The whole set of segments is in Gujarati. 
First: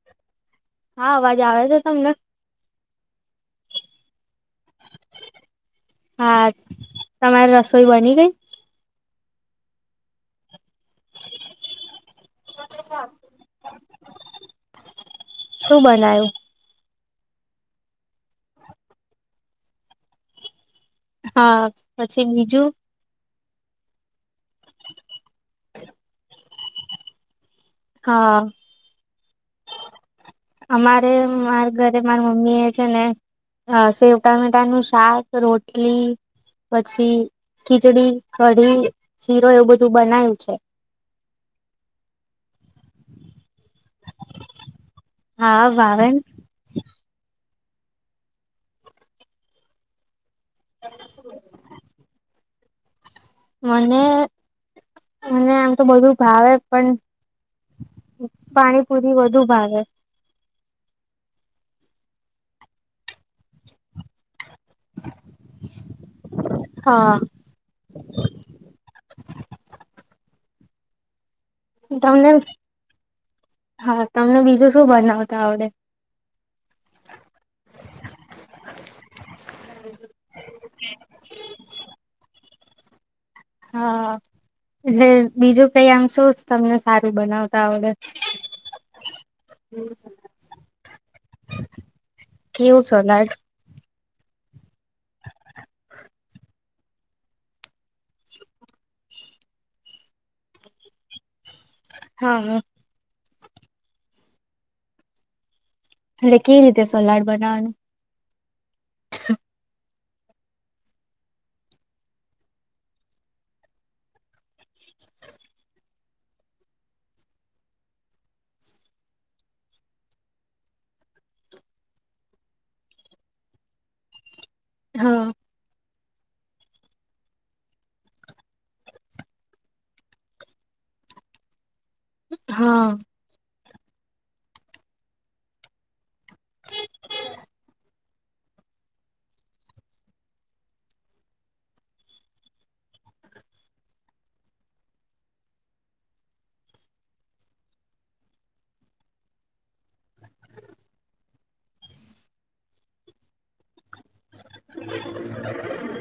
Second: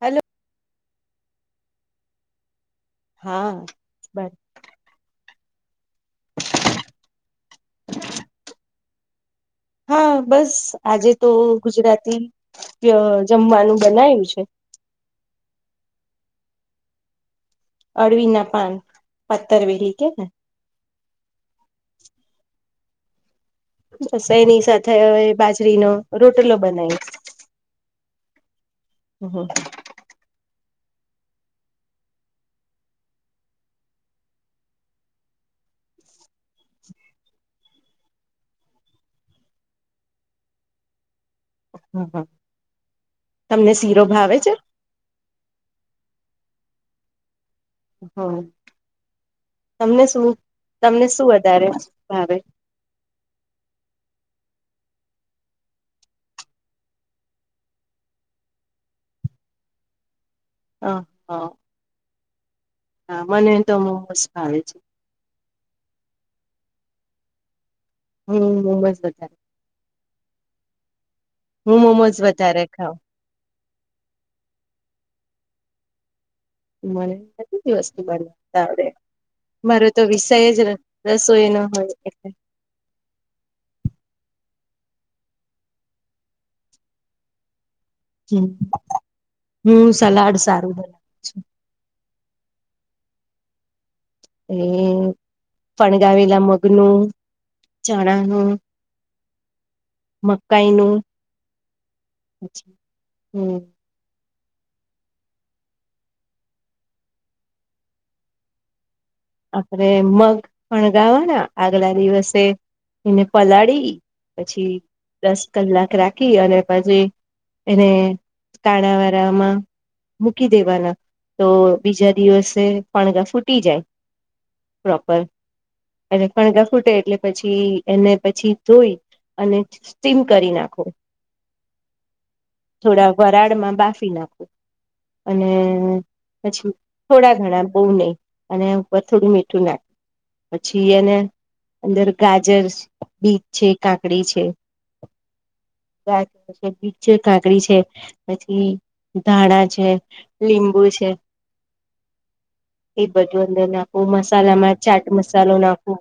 હેલો હા અવાજ આવે છે. [unintelligible] હા બ. હા તમારી રસોઈ બની ગઈ. હા બસ. આજે તો ગુજરાતી જમવાનું બનાયું છે. શું બનાયું અળવી ના પાન, પથર વરી કે ને. હા પછી બીજું. બસ એની સાથે હવે બાજરીનો રોટલો બનાય. હા. ઓહો. અમારે મારા ઘરે માર મમ્મી એ છે. ને સેવ ટામેટા નું શાક રોટલી પછી ખીચડી કઢી શીરો એવું બધું બનાવું છે. હમ હમ. તમને શીરો ભાવે છે. હા ભાવે ને હમ તમને શું તમને શું વધારે ભાવે. મને મને આમ તો બધું ભાવે, પણ પાણીપુરી વધુ ભાવે. હ હા. હા મને તો મોસ્ટ. હાાય છે. હા હમ્મ મોમ જ બધા હું મોમોઝ તમને વધારે ખાઉં હા તમને બીજું શું બનાવતા આવડે મને તો બધી વસ્તુ બનાતાડે મારો તો વિષય જ રસોઈ ન હોય એટલે હા એટલે બીજું કઈ આમ શું જ તમને સારું બનાવતા આવડે હ હું સલાડ સારું બનાવું છું કેવું સલાડ એ ફણગાવેલા મગનું ચણાનું મકાઈ નું હા હમ્મ એટલે કે રીતે સોલાડ બનાવાનું આપણે મગ ફણગાવાના આગલા દિવસે એને પલાળી પછી દસ કલાક રાખી અને પછી એને કાણાવારાામાં મૂકી દેવાના તો બીજા દિવસે ફણગા ફૂટી જાય પ્રોપર હા એટલે કણગા ફૂટે એટલે પછી એને પછી ધોઈ અને સ્ટીમ કરી નાખો હા થોડા વરાળમાં બાફી નાખું અને પછી થોડા ઘણા બહુ નહી અને વથોડું મીઠું નાખ્યું પછી એને અંદર ગાજર બીજ છે કાકડી છે ગાજર છે બીજ છે કાકડી છે પછી ધાણા છે લીંબુ છે એ બધું અંદર નાખ ઓ મસ્ મસાલામાં ચાટ મસાલો નાખો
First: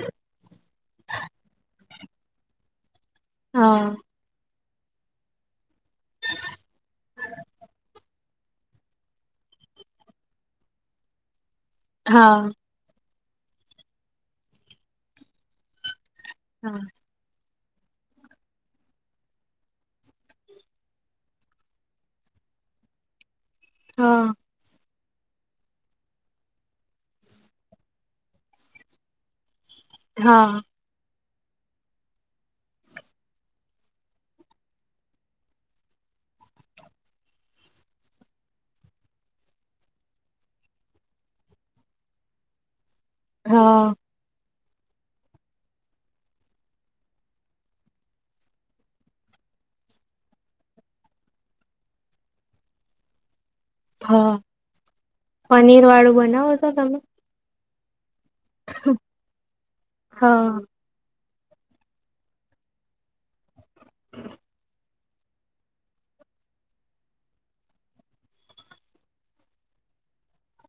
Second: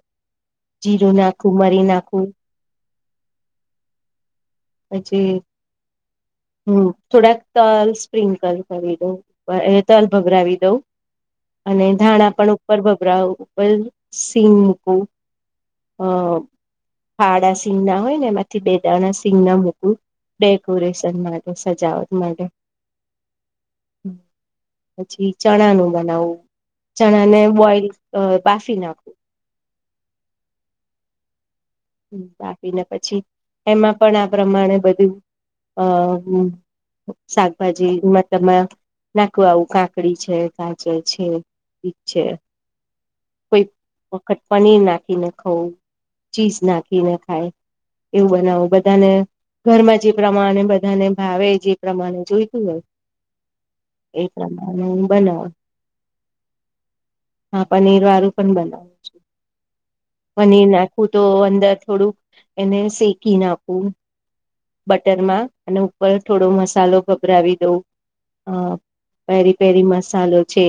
જીરું નાખવું મરી નાખું [unintelligible] હા પછી હમ્મ થોડાક તલ સ્પ્રિન્કલ કરી દઉં અ તલ ભભરાવી દઉં અને ધાણા હા પણ ઉપર ભભરાવું ઉપપલ સીંગ મુકું અ હા ફાડશ સીગ ના હોય ને એમાંથી બે દાણા સી સિગ ના મૂકું ડેકોરેશન માટે સજાવટ માટે હમ્મ હા પછી ચણા નું બનાવું ચણા ને બોઈલ અ બાફી નાખું હા હ તાપીને પછી એમાં પણ આ પ્રમાણે બધું અ શાકભાજીમાં ત નાખવા આવું કાકડી છે ગાજર છે બીજ છે કોઈક હા વખત પનીર નાખીને ખઉું ચીઝ નાખીને ખાય એવું બનાવું બધાને ઘરમાં જે પ્રમાણે બધાને ભાવે જે પ્રમાણે જોઈતું હોય એ હા પ્રમાણે હું બનાવું પનીર વાળું બનાવો છો તમે હા પનીર રું બ હા મ નાખ તો અંદર થોડુંક એને શેકી નાખવું, બટરમાં અને ઉપર થોડો મસાલો ગભરાવી દઉં અ પહેરી પહેરી મસાલો છે,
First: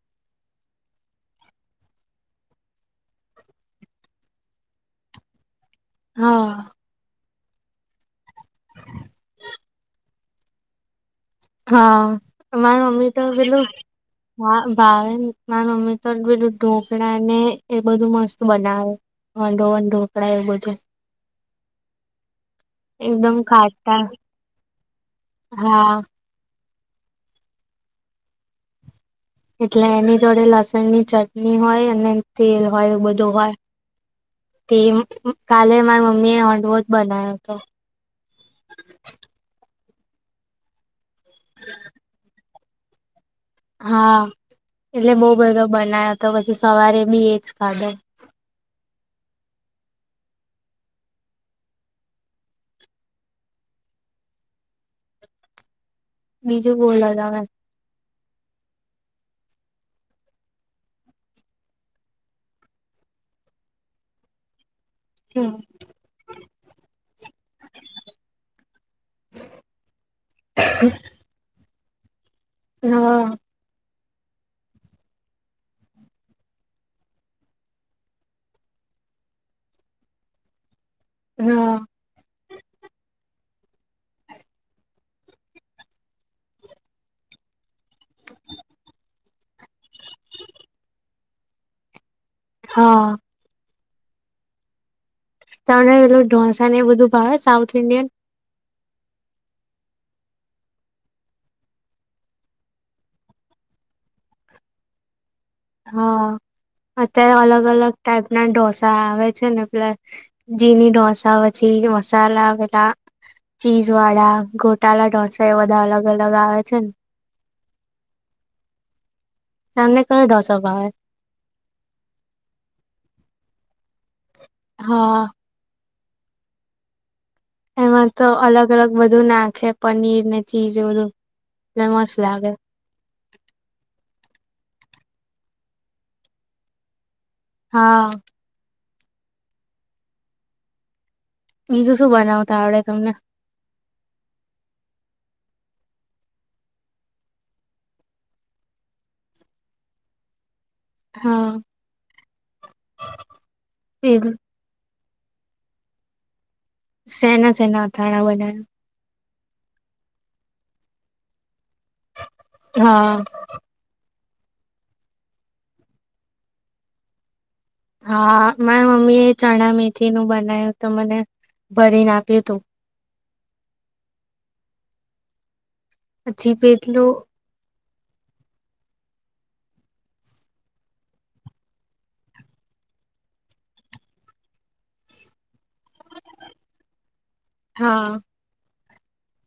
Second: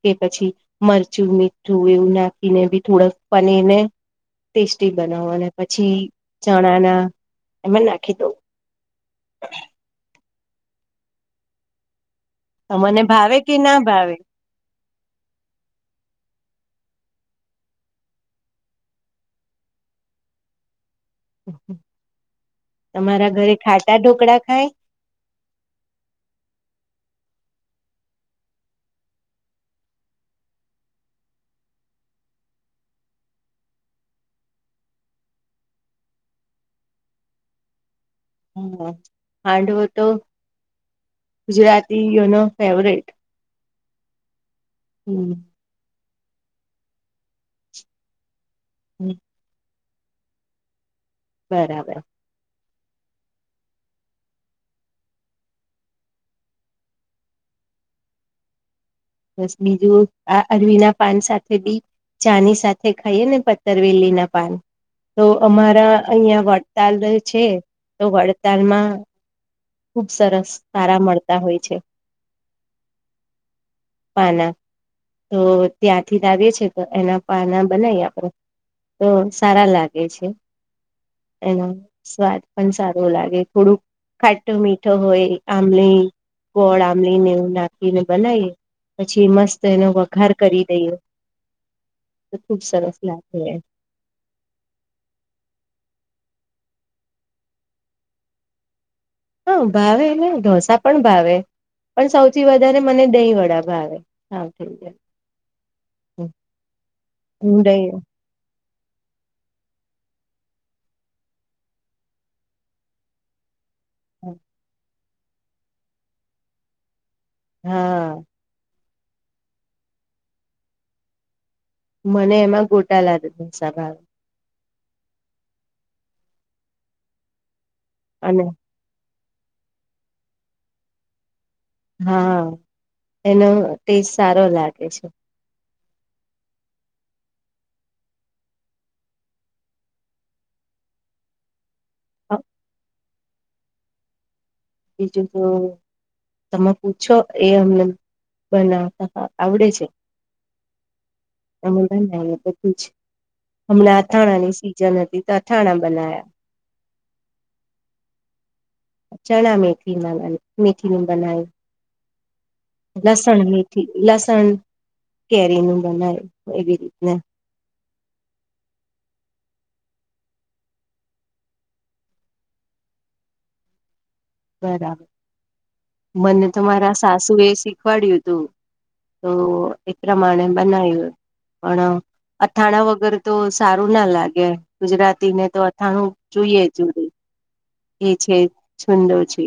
કે પછી મરચું મીઠું એવું નાખીને બી થોડોક ફને ને ટેસ્ટી બનાવવા. પછી હા ચણા ના એમ રાખી તોું હ હા, માર તમને મમ્મી તો ભાવે કે પેલું ના ભાવે હા ભાવ માર મમ્મી તો પેલું ઢોકળા ને એ બધું મસ્ત બનાવે વનોવન ઢોકળા એ બધું. હમ્મ તમારા ઘરે ખાટા ઢોકળા ખાય? હા એટલે એની જોડે લસણ ની ચટણી હોય અને તેલ હોય બધું હોય, તે કાલે મારા મમ્મી એ હંડવો જ બનાવ્યો હતો. હમ્મ હાંડવો તો ગુજરાતી યુનો ફેવરિટ હા, એટલે બઉ બધો બનાયો તો પછી સવારે મી એ ખાધો. હમ્મ બરાબર ીજું બોલા દ મે બસ બીજું આ અરવીના પાન સાથે બી ચાની સાથે ખાઈએ, ને પતરવેલી ના પાન તો અમારા અહિયાં વડતાલ છે, તો વડતાલમાં ખુબ સરસ તારા મળતા હોય, છે. હા, પાના તો ત્યાંથી લાવએ છે, તો એના પાના બનાય આપડે તો સારા લાગે છે. એનો હા સ્વાદ પણ સારો લાગે, થોડુંક ખા મો મીઠો હોય આંબલી ગોળ આંબલીને એવું નાખીને બનાવીએ પછી મસ્ત એનો વઘાર કરી દઈએ. તો ખુબ સરસ હા લટ તમને પેલું ઢોસા ને એ બધું ભાવે સાઉથ ઇન્ડિયન? હા, ભાવે એલે ઢોસા પણ ભાવે પણ સૌથી વધારે મને દહીં વડા ભાવે સાઉથ ઇન્ડ હા, અત્યારે હું અલગ દહી અલગ ટાઈપ ના ડોસ આવે છે, ને પ્લસ જીની ઢોસા પછી મસાલા આવેલા ચીઝવાડા ઘોટાલાા ઢોસા એ બધા અલગ અલગ આવે છે ને હા એમને કયો દ સ્ભાવ મને એમાં ગોટા લદેસા ભાવ હા એમાં તો અને અલગ અલગ બધા બધું નાખે પનીર ને ચીજ બધું એટલે મસ્ત હા લાગે એનો ટેસ્ટ સારો લાગે છે હા બીજું શું બનાવતા આવડે તમને બીજું તો તમે પૂછો એ અમને બનાવતા આવડે છે હા હમ બધું જ હમણાં એ અથાણાની સીઝન હતી ત અથણા બનાયા સેના સેના અથાણા બનાયા ચણા મેથીમાં મેથીબનાાય હા લસણ હ લસણ કેરી નું બનાવ એવી રીતના હા મારા મમ્મી એ ચણા મેથી નું બનાવ્યું તો મને ભરીને આપ્યું તું બરાબર મને પછી તો મારા પેટલું સાસુ એ શીખ શખવાડય્યું તું તો એ પ્રમાણે બનાવ્યું પણ અથાણા વગર તો સારું ના લાગે ગુજરાતીને તો અથાણું જોઈએ જ એ હા છે છંદો છે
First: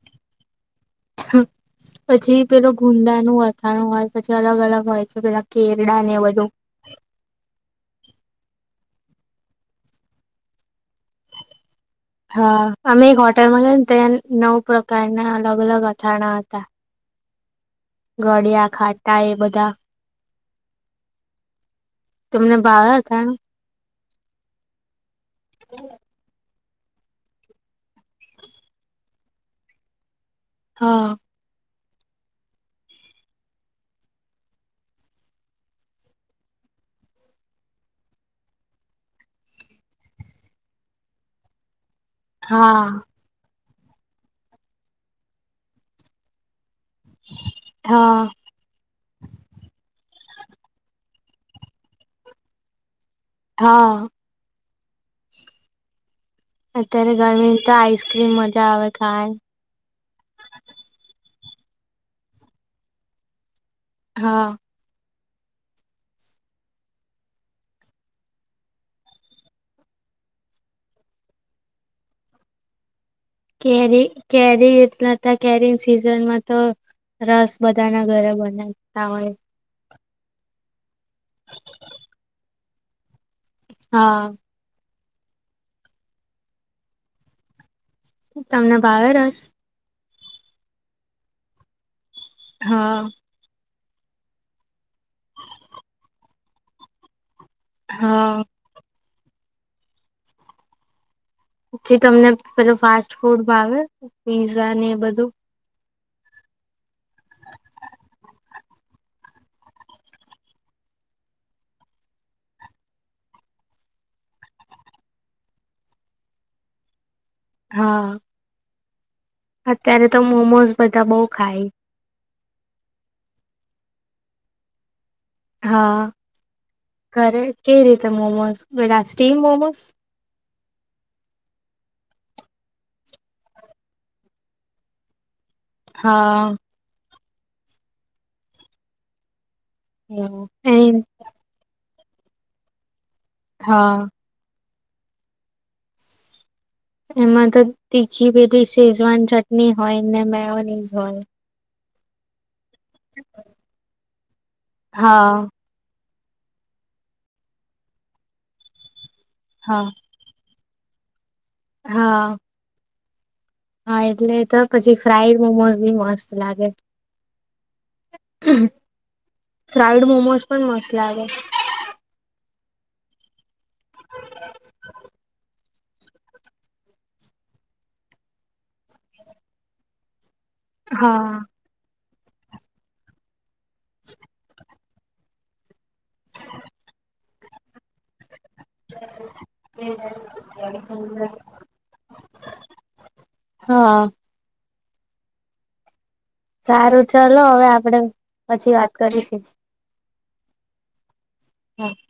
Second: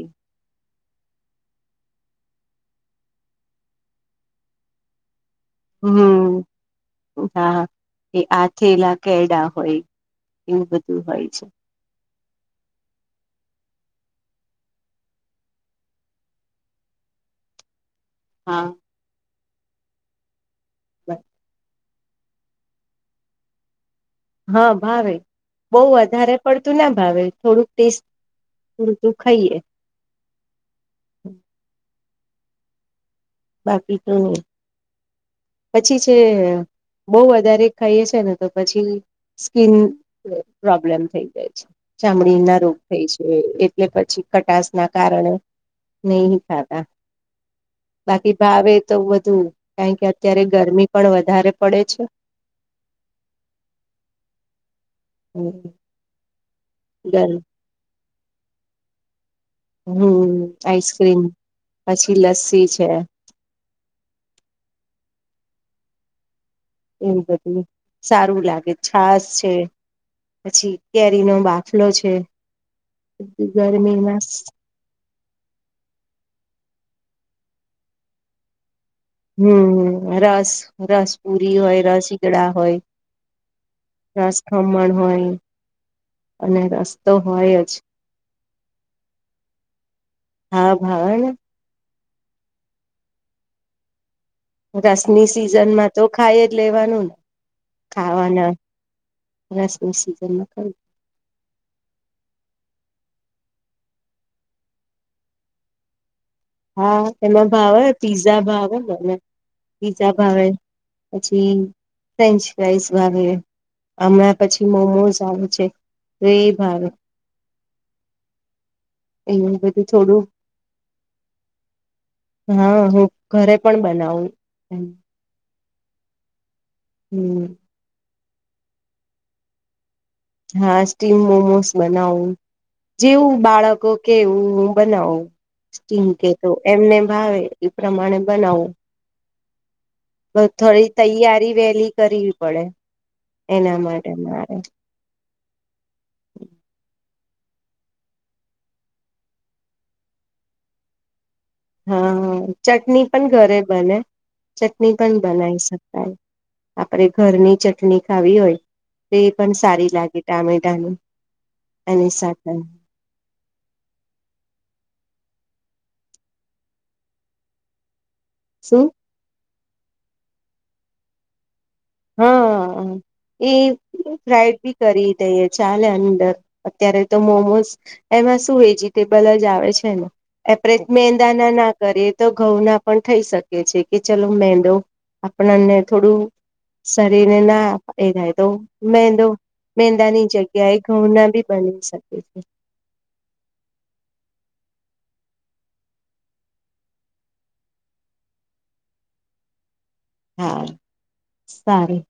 પછી પેલો ગુંદા નું અથાણું હોય પછી અલગ અલગ હોય છે પેલા કેરડા ને એ બધું હમ હા તે આ થેલા કેડા હોય એવું બધું હોય છે હા અમે એક હોટેલમાં ગ ને ત્યાં નવ પ્રકારના અલગ અલગ અથાણા હતા ગળિયા હા ખાટા એ બધા તા [inaudible] તમને બાવ હતા હા ભાવેહુ બહુ વધારે પડતું ના ભાવે થોડુંક ટેસ્ટ પડતું ખાઈએ હા બાકી તો નહી પછી છે બહ વધારે ખાઈએ છે ને તો પછી સ્કીિન પ્રોબ્લેમ થઈ જાય છે ચામડી ના રોગ હા થાય છે કે પછી ખટાશ ના કારણે નહી ખાતા [inaudible] બાકી ભાવે તો વધુ. કારણ કે અત્યારે ગરમી પણ વધારે પડે છે. હા હમ અત્યારે ગરમી તો કે મજા આવે ખાવાની. હમ. આઈસક્રીમ, પછી લસ્સી છે. હા એવુ બધું સારું લાગે છાશ છે, પછી કેરીનો બાફલો છે. કેરી, ગરમીમાં કેરી એટલ તો કેરી ન સીઝનમાં તો રસ બધાના ઘરે બના હમ, રસ રસપુરી હોય, રસઈગડા હોય હા. રસ-ખમણ હોય અને રસ્તો હોય જ. તમને ભાવે રસ? હા ભાવને. હઅ રસની સિઝનમાં તો ખાય જ લેવાનું ન. હા ખાવાના રસનું સીઝનમાં ખઉ. જે તમને પેલું ફાસ્ટ ફૂડ ભાવે પીઝાને એ બધું. હા. એમાં ભાવ પીઝા ભાવ મન. પીઝા ભાવે પછી ફ્રેન્ચ ફાઈઝ ભાવે હમણાં પછી મોમોઝ ભાવે છે. તો એ ભાવે. હા એવું બધું અત્યારે થોડું. તો મોમોઝ બધા બહુ ખાય. હન હું ઘરે પણ બનાવું. [unintelligible] હા ઘરે હમ કેરી મોમોસ બધા સ્ટીમ મોમોસ હા, સ્ટીમ મોમોસ બનાવું. જેવું બાળકો કે એવુ હુ બનાવું. સ્ટીમ કે તો હા. એમ નેમ ભાવે એ પ્રમાણે બનાવુ. બ એ થોડી તૈયારી વહેલી કરવી પડે એના હા. માટે મારે. [inaudible] એમા તો તીખી પેલી શેઝવાન ચટની હોય ને મેયોનીઝ હોય. હા હા ચટની પણ ઘરે બને. ચટની પન હા બનાઈ શકાય. આપણે ઘરની ચટણી ખાવી હોય તે પણ હા. સારી લાગે ટામે ટાનુ. એની હા સાથે. હા એટલે તો પછી ફ્રાઇડ મોમોઝ બી મસ્ત લાગે. શું. ફ્રાઇડ મોમોઝ પણ મસ્ત લાગે. હા એ. ફ્રઇડ બી કરી દઇએ ચાલે અંદર અત્યારે તો મોમોસ એમા શું વેજીિટેબલ જ આવે છે ને એપરેજ હા. મેંદાના ના કરે તો ઘઉં ના પણ થઈ શકે. છે કે ચાલો મેંદો આપણા ને થોડું. રીનેના એ થાય. તો મેંદો મેંદાની જગ્યાએ ઘઉંના બી બની શકે છે. હા સારું ચલો હવે આપણે પછી વાત કરીશું. હા હા. સારૂ.